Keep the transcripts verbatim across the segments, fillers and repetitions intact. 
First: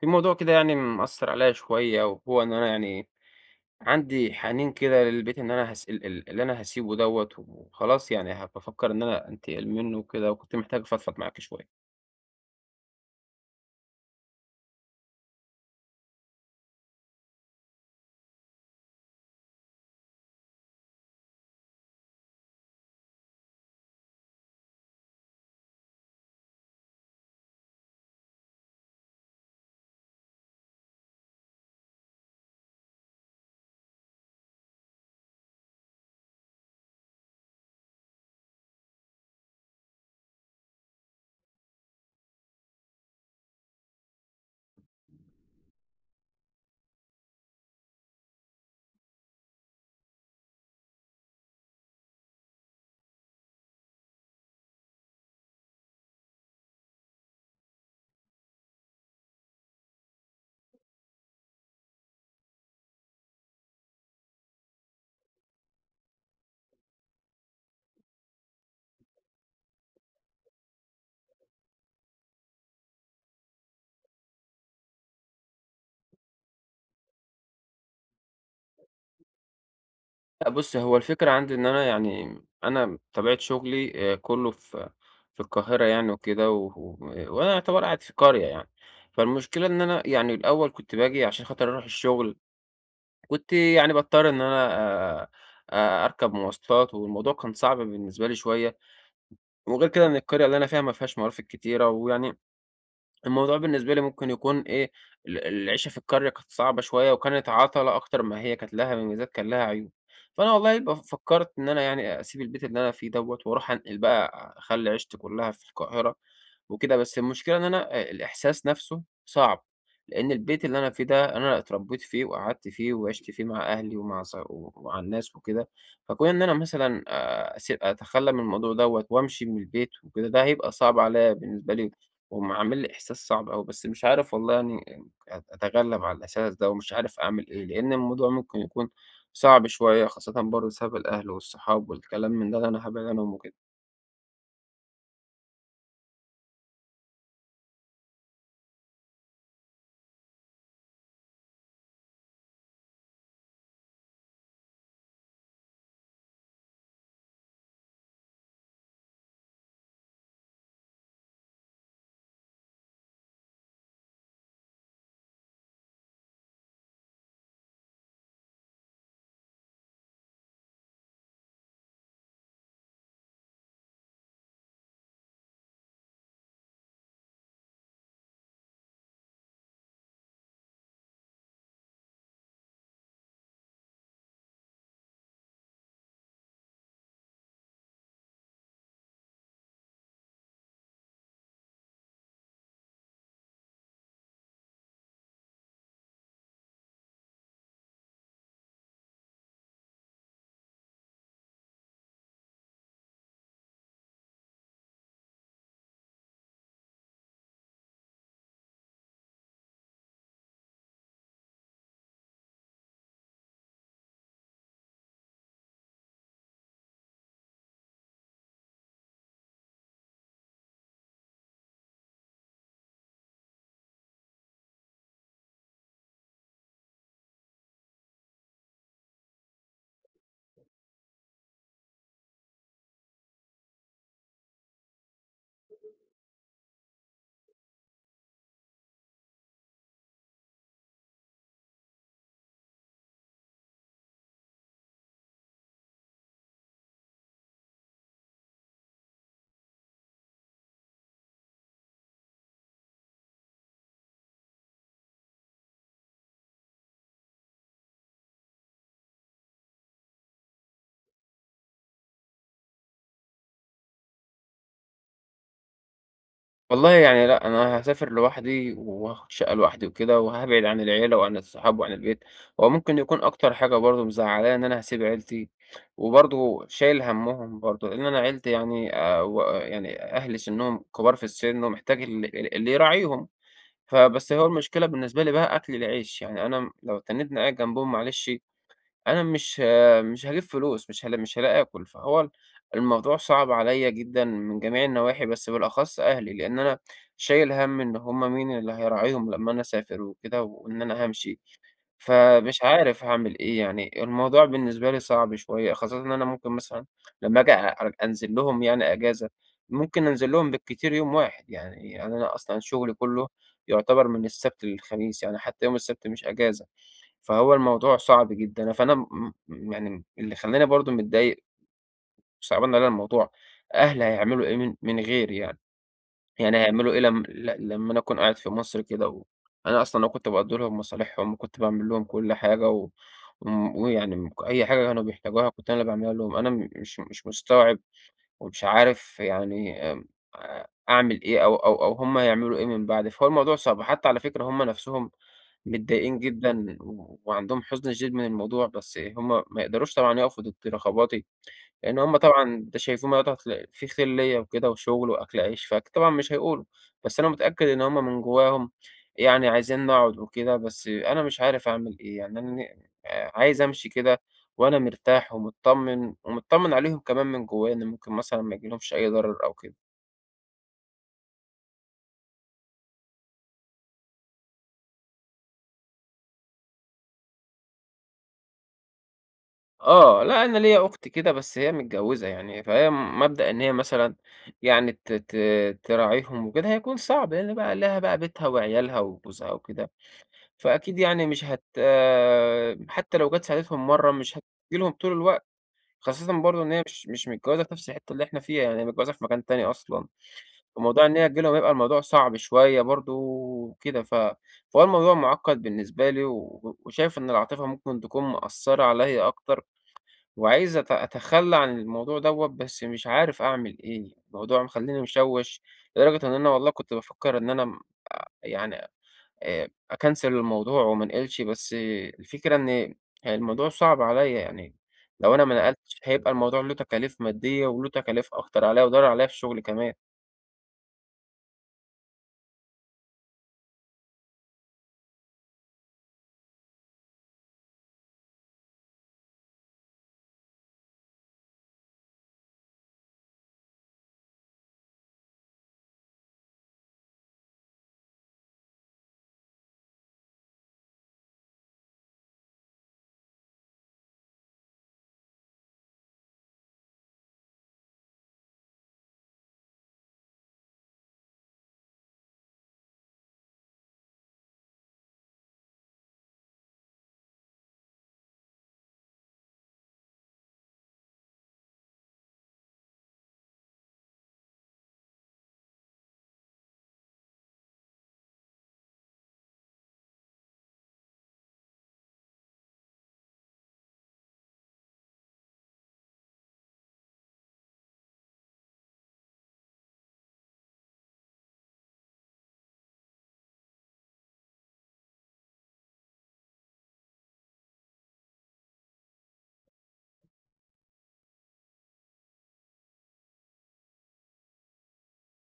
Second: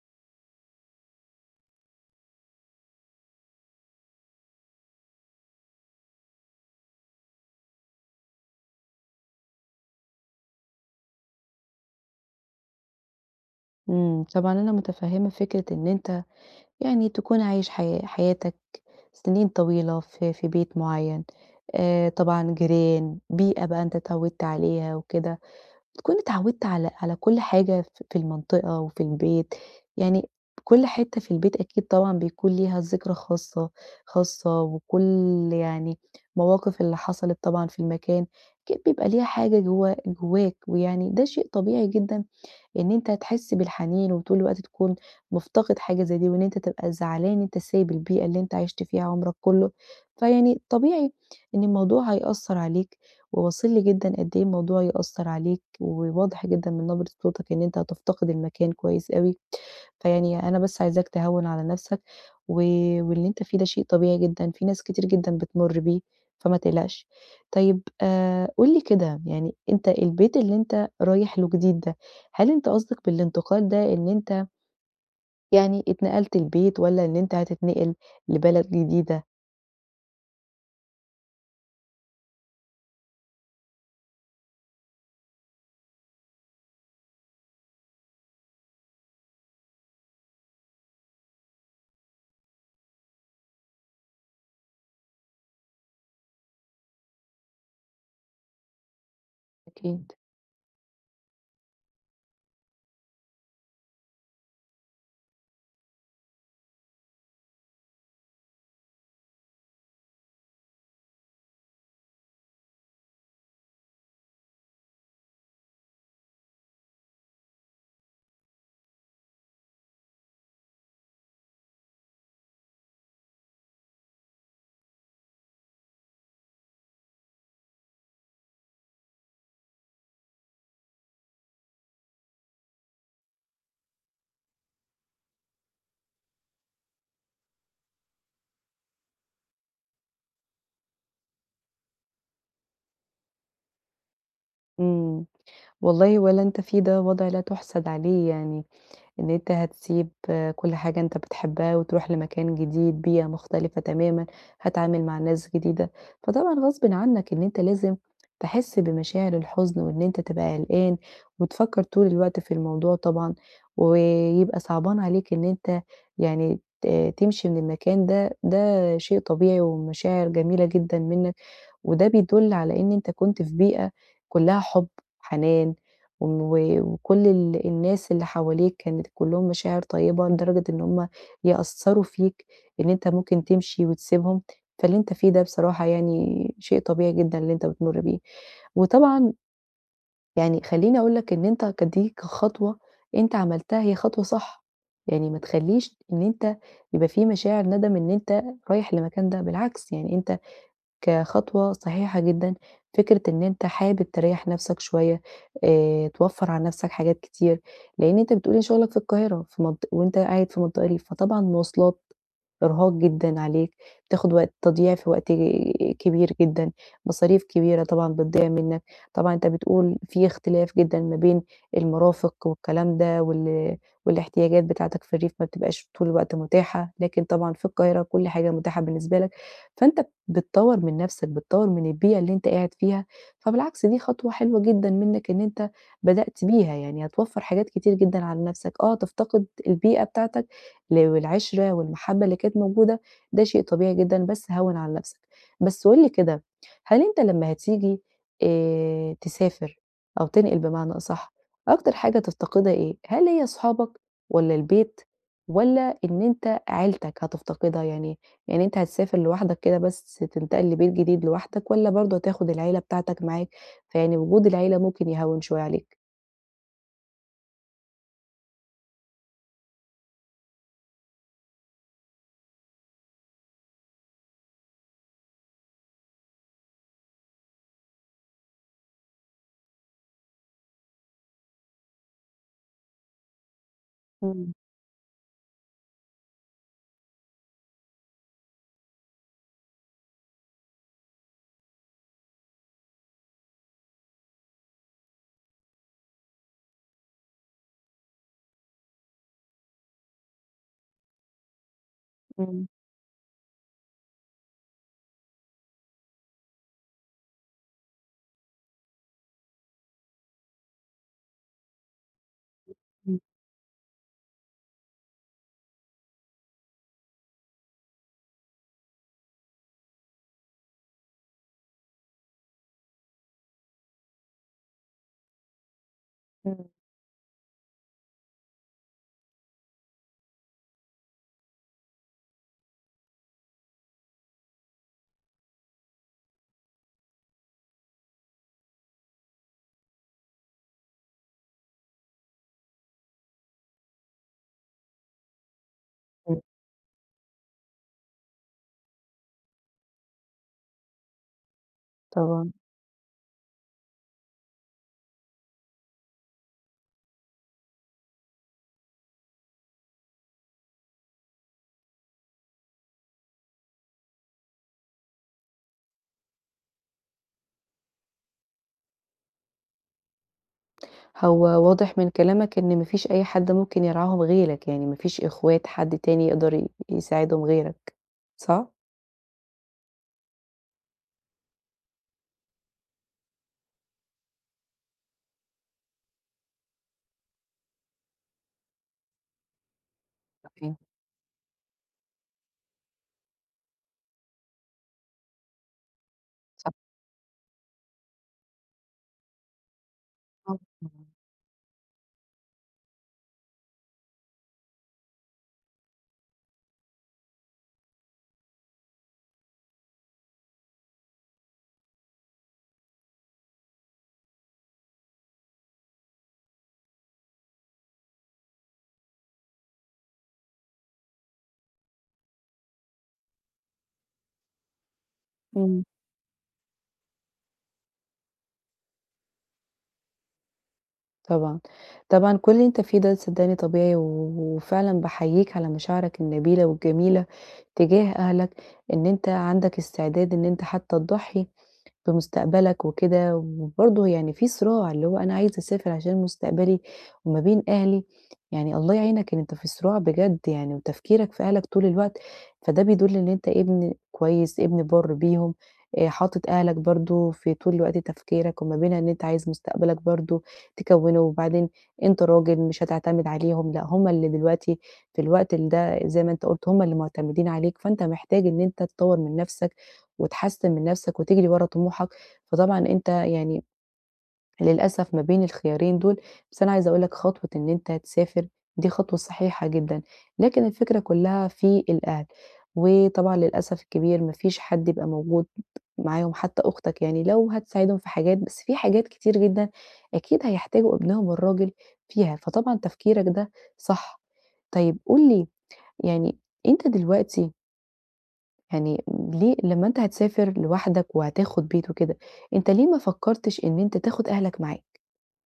في موضوع كده يعني مأثّر عليّا شوية، وهو إن أنا يعني عندي حنين كده للبيت إن أنا هاس ال ال اللي أنا هاسيبه دوّة، وخلاص يعني ه بافكّر إن أنا أنتقل منّه وكده، وكنت محتاج أفضفض معاك شوية. إمم، طبعًا أنا متفهمة فكرة إن أنت يعني تكون عايش حيا حياتك سنين طويلة في في بيت معين، آآ، طبعًا جيران، بيئة بقى أنت اتعودت عليها وكده، تكون اتعودت على على كل حاجة ف في المنطقة وفي البيت، يعني كل حتة في البيت أكيد طبعًا بيكون ليها ذكرى خاصة خاصة، وكل يعني مواقف اللي حصلت طبعًا في المكان، أكيد بيبقى ليها حاجة جوا جواك، ويعني ده شيء طبيعي جدًا إن أنت هتحس بالحنين وطول الوقت تكون مفتقد حاجة زي دي، وإن أنت تبقى زعلان إن أنت سايب البيئة اللي أنت عِشت فيها عمرك كله، فيعني طبيعي إن الموضوع هيأثّر عليك، وواصل لي جدًا قد إيه الموضوع يأثّر عليك، وواضح جدًا من نبرة صوتك إن أنت هتفتقد المكان كويس أوي. فيعني أنا بس عايزاك تهوّن على نَفْسك، و واللي أنت فيه ده شيء طبيعي جدًا، في ناس كتير جدًا بتمُر بيه، فما تقلقش. طيب آآ قُل لي كده، يعني أنت البيت اللي أنت رايح له جديد ده، هل أنت قصدك بالانتقال ده إن أنت يعني اتنقلت لبيت والّا إن أنت هتتنقل لبلد جديدة؟ لأ بُص، هو الفكرة عندي إن أنا يعني أنا طبيعة شغلي آآ كُلّه في في القاهرة يعني وكده، و و... وأنا يعتبر قاعد في قرية يعني. فالمشكلة إن أنا يعني الأول كنت باجي عشان خاطر أروح الشغل، كنت يعني باضطر إن أنا آآ أ أركب مواصلات، والموضوع كان صعب بالنسبة لي شوية. وغير كده أكيد. إن القرية اللي أنا فيها ما فيهاش مرافق كتيرة، ويعني الموضوع بالنسبة لي ممكن يكون إيه. ال العيشة في القرية كانت صعبة شوية، وكانت عَطَلة أكتر ما هي، كانت لها مميزات كان لها عيوب. فأنا والله ب فكّرت إن أنا يعني أسيب البيت اللي أنا فيه دوّة، وأروح أنقل بقى أخلّي عيشتي كلّها في القاهرة وكده. بس المشكلة إن أنا آآ الإحساس نَفْسه صعب، لإن البيت اللي أنا فيه ده أنا اتربّيت فيه وقعدت فيه وعِشت فيه مع أهلي ومع ص ومع الناس وكده. فكون إن أنا مثلًا آآ أس أتخلّى من الموضوع دوّة وأمشي من البيت وكده، ده هيبقى صعب عليّا بالنسبة لي، وم عامل لي إحساس صعب أوي. بس مش عارف والله يعني أت أتغلّب على الإحساس ده، ومش عارف أعمل إيه، لإن الموضوع ممكن يكون صعب شوية، خاصةً برضه بسبب الأهل والصحاب والكلام من ده اللي أنا هابعد عنهم وكده. إمم. والله ولا أنت فيه ده وضع لا تُحسَد عليه يعني. إن أنت هتسيب كل حاجة أنت بتحبها وتروح لمكان جديد، بيئة مختلفة تمامًا، هتتعامل مع ناس جديدة، فطبعًا غصبٍ عنك إن أنت لازم تحس بمشاعر الحزن وإن أنت تبقى قلقان وتفكّر طول الوقت في الموضوع طبعًا، ويبقى صعبان عليك إن أنت يعني ت تمشي من المكان ده، ده شيء طبيعي ومشاعر جميلة جدًا منك. وده بيدل على إن أنت كنت في بيئة كلّها حُب، حنان، و وكل ال الناس اللي حواليك كانت كلّهم مشاعر طيبة لدرجة إن هم يأثّروا فيك إن أنت ممكن تمشي وتسيبهم، فاللي أنت فيه ده بصراحة يعني شيء طبيعي جدًا اللي أنت بتمُر بيه. وطبعًا يعني خلّيني أقول لك إن أنت ك دي كخطوة أنت عملتها هي خطوة صح، يعني ما تخلّيش إن أنت يبقى في مشاعر ندم إن أنت رايح لمكان ده، بالعكس يعني أنت كخطوة صحيحة جدًا، فكرة إن أنت حابب تريّح نَفْسك شوية، آآ توفّر على نَفْسك حاجات كتير، لإن أنت بتقول لي شغلك في القاهرة في منط وأنت قاعد في منطقة ريف، فطبعًا مواصلات، إرهاق جدًا عليك، بتاخد وقت تضييع في وقت كبير جدًا، مصاريف كبيرة طبعًا بتضيع منّك، طبعًا أنت بتقول في اختلاف جدًا ما بين المرافق والكلام ده وال والاحتياجات بتاعتك في الريف ما بتبقاش طول الوقت متاحة، لكن طبعًا في القاهرة كل حاجة متاحة بالنسبة لك، فأنت بتطوّر من نَفْسك، بتطوّر من البيئة اللي أنت قاعد فيها، فبالعكس دي خطوة حلوة جدًا منّك إن أنت بدأت بيها، يعني هتوفّر حاجات كتير جدًا على نَفْسك، آه تفتقد البيئة بتاعتك ل والعِشرة والمحبّة اللي كانت موجودة، ده شيء طبيعي جدًا، بس هوّن على نَفْسك. بس قُل لي كده، هل أنت لمّا هتيجي آآ تسافر أو تنقل بمعنى أصح، أكتر حاجة تفتقدها إيه؟ هل هي أصحابك والّا البيت والّا إن أنت عيلتك هتفتقدها؟ يعني يعني أنت هتسافر لوحدك كده بس تنتقل لبيت جديد لوحدك والّا برضه هتاخد العيلة بتاعتك معاك، فيعني وجود العيلة ممكن يهوّن شوية عليك؟ والله يعني لأ، أنا هاسافر لوحدي وهاخد شقة لوحدي وكده، وهابعد عن العيلة وعن الصحاب وعن البيت. هو ممكن يكون أكتر حاجة برضه مزعّلاني إن أنا هاسيب عيلتي، وبرضه شايل هَمّهم برضه، لإن أنا عيلتي يعني آآ و يعني أهلي سِنّهم كبار في السِن، ومحتاج ال ال اللي يراعيهم. فبس هو إمم، المشكلة بالنسبة لي بقى أكل العيش، يعني أنا لو تنّيتني قاعد جنبهم معلش، أنا مش ه- مش هاجيب فلوس، مش هالا مش هالاقي آكل. فهو الموضوع صعب عليّا جدًا من جميع النواحي، بس بالأخص أهلي، لإن أنا شايل هَم إن هم مين اللي هيراعيهم لمّا أنا أسافر وكده، وإن أنا هامشي. فمش إمم، عارف هاعمل إيه، يعني الموضوع بالنسبة لي صعب شوية، خاصةً إن أنا ممكن مثلًا لمّا آجي أ أنزل لهم يعني أجازة، ممكن أنزل لهم بالكتير يوم واحد. يعني يعني أنا أصلًا شغلي إمم، كله يعتبر من السبت للخميس، يعني حتى يوم السبت مش أجازة. فهو الموضوع صعب جدًا، فأنا م م يعني اللي خلّاني برضه متضايق وصعبان عليّا الموضوع. أهلي هيعملوا إيه من من غيري يعني؟ يعني إمم، هيعملوا إيه لم ل لمّا أنا أكون قاعد في مصر كده، و أنا أصلًا أهو كنت باقضّي لهم مصالحهم، وكنت باعمل لهم كل حاجة، و وم ويعني م أي حاجة كانوا بيحتاجوها كنت أنا اللي باعملها لهم. أنا م مش مش مستوعب، ومش عارف يعني آمم أ أعمل إيه، أو أو أو هم هيعملوا إيه من بعدي. فهو الموضوع صعب، حتى على فكرة هم نَفْسهم متضايقين إمم، جدًا، و وعندهم حزن شديد من الموضوع، بس هم ما يقدروش طبعًا يقفوا ضد رغباتي. لإن هُم طبعًا. طبعًا ده شايفين الموضوع هتلا في خِليّة وكده وشغل وأكل عيش، فطبعًا مش هيقولوا. بس أنا متأكد إن هُم من جواهم يعني عايزين نقعد وكده، بس أنا مش عارف أعمل إيه. يعني أنا ن عايز أمشي كده وأنا مرتاح ومتطمن، ومتطمن عليهم كمان من جوايا إن ممكن مثلًا ما ييجيلهمش أي ضرر أو كده. هو واضح من كلامك إن ما فيش أي حد ممكن يرعاهم غيرك، يعني ما فيش إخوات حد تاني يقدر ي يساعدهم غيرك، صح؟ آه، لأ أنا ليّا أخت كده، بس هي متجوّزة يعني، فهي م- مبدأ إن هي مثلًا يعني ت ت تراعيهم وكده هيكون صعب، لإن بقى لها بقى بيتها وعيالها وجوزها وكده. صحيح، فأكيد يعني مش هت آه، حتى لو جات ساعدتهم مرّة، مش هتيجي لهم طول الوقت، خاصةً برضه صح، إن هي مش مش متجوّزة في نفس الحتّة اللي إحنا فيها، يعني هي متجوّزة في مكان تاني أصلًا. آه، طبعًا. فموضوع إن هي تيجي لهم هيبقى الموضوع صعب شوية برضه وكده. ف فهو الموضوع مُعقّد بالنسبة لي، و وشايف إن العاطفة ممكن تكون مأثّرة عليّا أكتر، وعايز أت أتخلّى عن الموضوع دوّة، بس مش عارف أعمل إيه. الموضوع مخلّيني مشوّش لدرجة إن أنا والله كنت بافكّر إن أنا م يعني آآ أكنسل الموضوع وما أنقلش، بس الفكرة إن الموضوع صعب عليّا، يعني لو أنا ما إمم. نقلتش هيبقى الموضوع له تكاليف مادية وله تكاليف أكتر عليّا، وضرر عليّا في الشغل كمان. طبعًا، طبعًا كل اللي أنت فيه ده صدّقني طبيعي، و وفعلًا باحييك على مشاعرك النبيلة والجميلة تجاه أهلك، إن أنت عندك استعداد إن أنت حتى تضحّي في مستقبلك وكده، وبرضه يعني في صراع، اللي هو أنا عايزة أسافر عشان مستقبلي وما بين أهلي، يعني الله يعينك إن أنت في صراع بجد يعني، وتفكيرك في أهلك طول الوقت، فده بيدل إن أنت ابن كويس، ابن بَرّ بيهم، آآ حاطط أهلك برضه في طول الوقت تفكيرك، وما بين إن أنت عايز مستقبلك برضه تكوّنه، وبعدين أنت راجل مش هتعتمد عليهم، لأ هُم اللي دلوقتي في الوقت ال ده زي ما أنت قُلت هُم اللي معتمدين عليك، فأنت محتاج إن أنت تطوّر من نَفْسك وتحسّن من نَفْسك وتجري ورا طموحك، فطبعًا أنت يعني للأسف ما بين الخيارين دول، بس أنا عايزة أقول لك خطوة إن أنت تسافر دي خطوة صحيحة جدًا، لكن الفكرة كُلّها في الأهل، وطبعًا للأسف الكبير ما فيش حد يبقى موجود معاهم حتى أختك يعني لو هتساعدهم في حاجات، بس في حاجات كتير جدًا أكيد هيحتاجوا ابنهم الراجل فيها، فطبعًا تفكيرك ده صح. طيب قُل لي يعني أنت دلوقتي يعني ليه لمّا أنت هتسافر لوحدك وهتاخد بيت وكده، أنت ليه ما فكّرتش إن أنت تاخد أهلك معاك؟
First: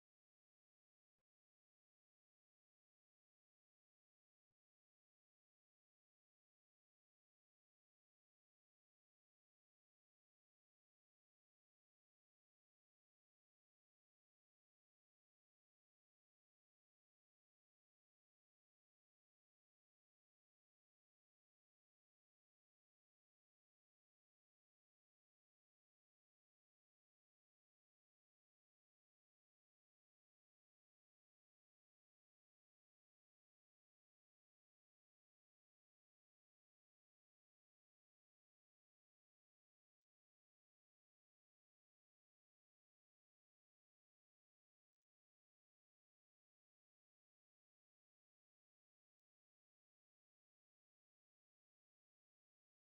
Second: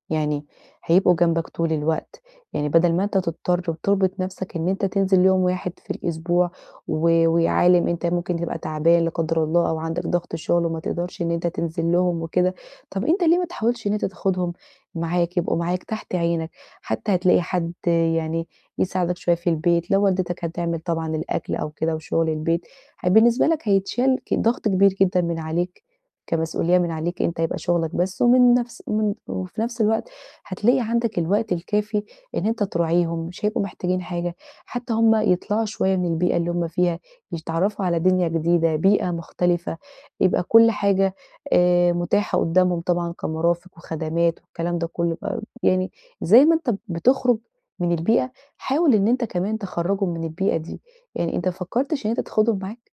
يعني هيبقوا جنبك طول الوقت، يعني بدل ما أنت تضطر وتربط نفسك إن أنت تنزل يوم واحد في الأسبوع و ويا عالم أنت ممكن تبقى تعبان لا قدر الله أو عندك ضغط شغل وما تقدرش إن أنت تنزل لهم وكده، طب أنت ليه ما تحاولش إن أنت تاخدهم معاك، يبقوا معاك تحت عينك، حتى هتلاقي حد يعني يساعدك شوية في البيت، لو والدتك هتعمل طبعًا الأكل أو كده وشغل البيت، ه بالنسبة لك هيتشال ك ضغط كبير جدًا من عليك. كمسؤولية من عليك أنت هيبقى شغلك بس، ومن نفس من وفي نفس الوقت هتلاقي عندك الوقت الكافي إن أنت تراعيهم، مش هيبقوا محتاجين حاجة، حتى هُم يطلعوا شوية من البيئة اللي هُم فيها، يتعرّفوا على دنيا جديدة، بيئة مختلفة، يبقى كل حاجة آآ متاحة قدّامهم طبعًا كمرافق وخدمات والكلام ده كُلّه بقى يعني زي ما أنت بتخرج من البيئة، حاول إن أنت كمان تخرّجهم من البيئة دي، يعني أنت ما فكّرتش إن أنت تاخدهم معاك؟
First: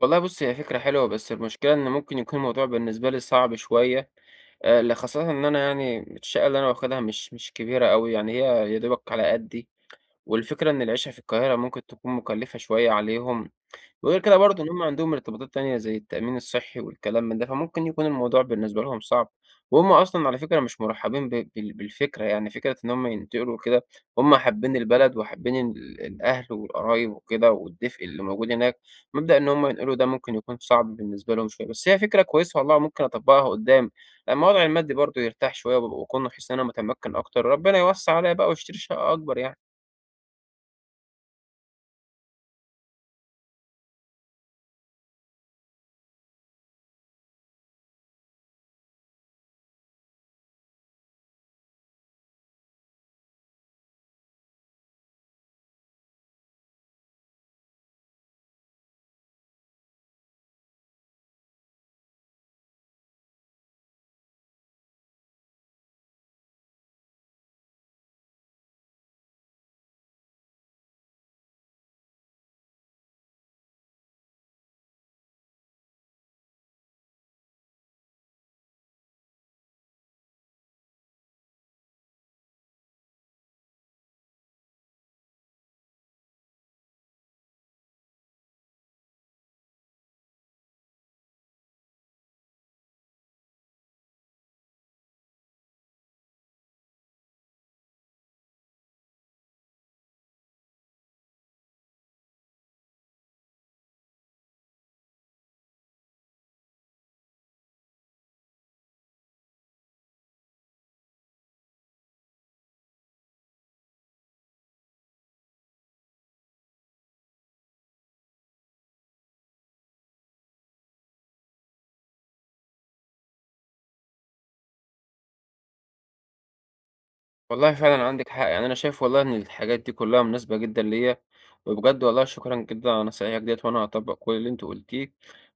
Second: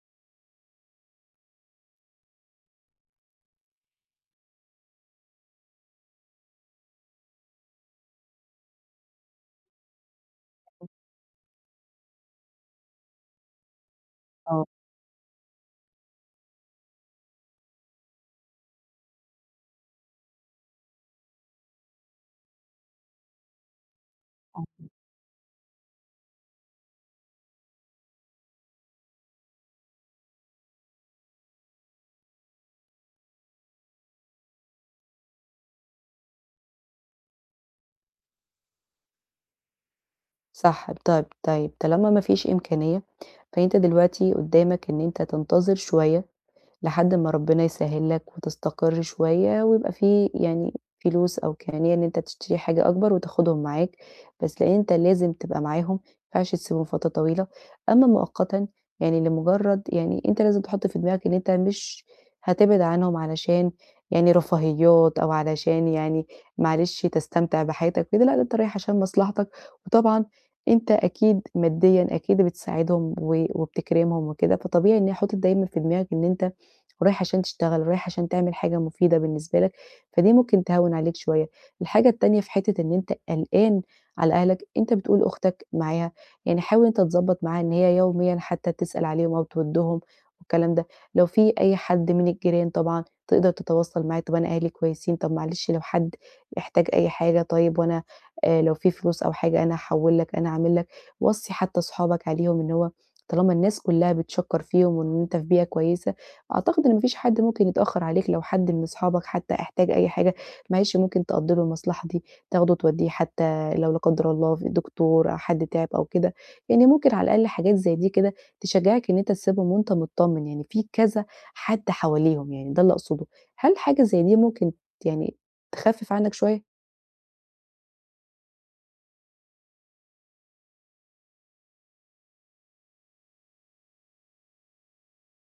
والله بُصّي، هي فكرة حلوة، بس المشكلة إن ممكن يكون الموضوع بالنسبة لي صعب شوية، آآ ل خاصةً إن أنا يعني الشقة اللي أنا واخدها مش مش كبيرة أوي، يعني هي يا دوبك على قدّي، والفكرة إن العيشة في القاهرة ممكن تكون مكلفة شوية عليهم. وغير كده برضه آه. إن هم عندهم ارتباطات تانية زي التأمين الصحّي والكلام من ده، فممكن يكون الموضوع بالنسبة لهم صعب، وهم أصلًا على فكرة مش مرحّبين ب بال بالفكرة، يعني فكرة إن هم ينتقلوا وكده. هم حابين البلد وحابين ال الأهل والقرايب وكده والدفء اللي موجود هناك. مبدأ إن هم ينقلوا ده ممكن يكون صعب بالنسبة لهم شوية، بس هي فكرة كويسة والله ممكن أطبّقها قُدّام، لمّا وضعي المادي برضه يرتاح شوية، وأبقى أكون حاسس إن أنا متمكن أكتر، ربنا يوسّع عليّا بقى واشتري شقة أكبر يعني. صح، طَب طيب طالما ما فيش إمكانية، فأنت دلوقتي قُدّامك إن أنت تنتظر شوية لحد ما ربنا يسهّل لك وتستقر شوية، ويبقى في يعني فلوس أو إمكانية إن أنت تشتري حاجة أكبر وتاخدهم معاك، بس لإن أنت لازم تبقى معاهم، ما ينفعش تسيبهم فترة طويلة، أمّا مؤقتًا يعني لمجرد يعني أنت لازم تحط في دماغك إن أنت مش هتبعد عنهم علشان يعني رفاهيات أو علشان يعني معلش تستمتع بحياتك كده، لأ ده أنت رايح عشان مصلحتك، وطبعًا أنت أكيد ماديًا أكيد بتساعدهم و وبتكرمهم وكده، فطبيعي إن حاطط دايمًا في دماغك إن أنت ورايح عشان تشتغل، رايح عشان تعمل حاجة مفيدة بالنسبة لك، فدي ممكن تهوّن عليك شوية. الحاجة التانية في حتّة إن أنت قلقان على أهلك، أنت بتقول أختك معاها، يعني حاول أنت تضبّط معاها إن هي يوميًا حتّى تسأل عليهم أو تودّهم والكلام ده. لو في أي حد من الجيران طبعًا تقدر تتواصل معاه، طب أنا أهلي كويسين، طب معلش لو حد احتاج أي حاجة طيب وأنا آآ لو في فلوس أو حاجة أنا هاحوّل لك، أنا هاعمل لك. وصّي حتّى صحابك عليهم إن هو طالما الناس كلّها بتشكّر فيهم وإن أنت في بيئة كويسة، أعتقد إن ما فيش حد ممكن يتأخّر عليك لو حد من أصحابك حتى احتاج أي حاجة، معلش ممكن تقضّي له المصلحة دي، تاخده تودّيه حتى لو لا قدّر الله في دكتور أو حد تعب أو كده، يعني ممكن على الأقل حاجات زي دي كده تشجّعك إن أنت تسيبهم وأنت متطمّن، يعني في كذا حد حواليهم يعني ده اللي أقصده. هل حاجة زي دي ممكن يعني تخفِّف عنّك شوية؟ والله فعلًا عندِك حق، يعني أنا شايف والله إن الحاجات دي كلّها مناسبة جدًا ليّا، وبجد والله شكرًا جدًا على نصايحِك ديّة، وأنا هاطبّق كل اللي أنتِ قُلتيه.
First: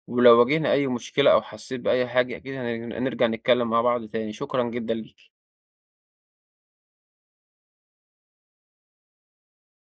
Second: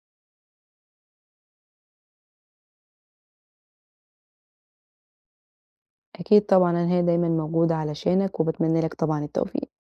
ولو واجهنا أي مشكلة أو حسّيت بأي حاجة أكيد هن هنرجع نتكلّم مع بعض تاني. شكرًا جدًا ليكِ. أكيد طبعًا أنا هنا دايمًا موجودة علشانك، وباتمنى لك طبعًا التوفيق.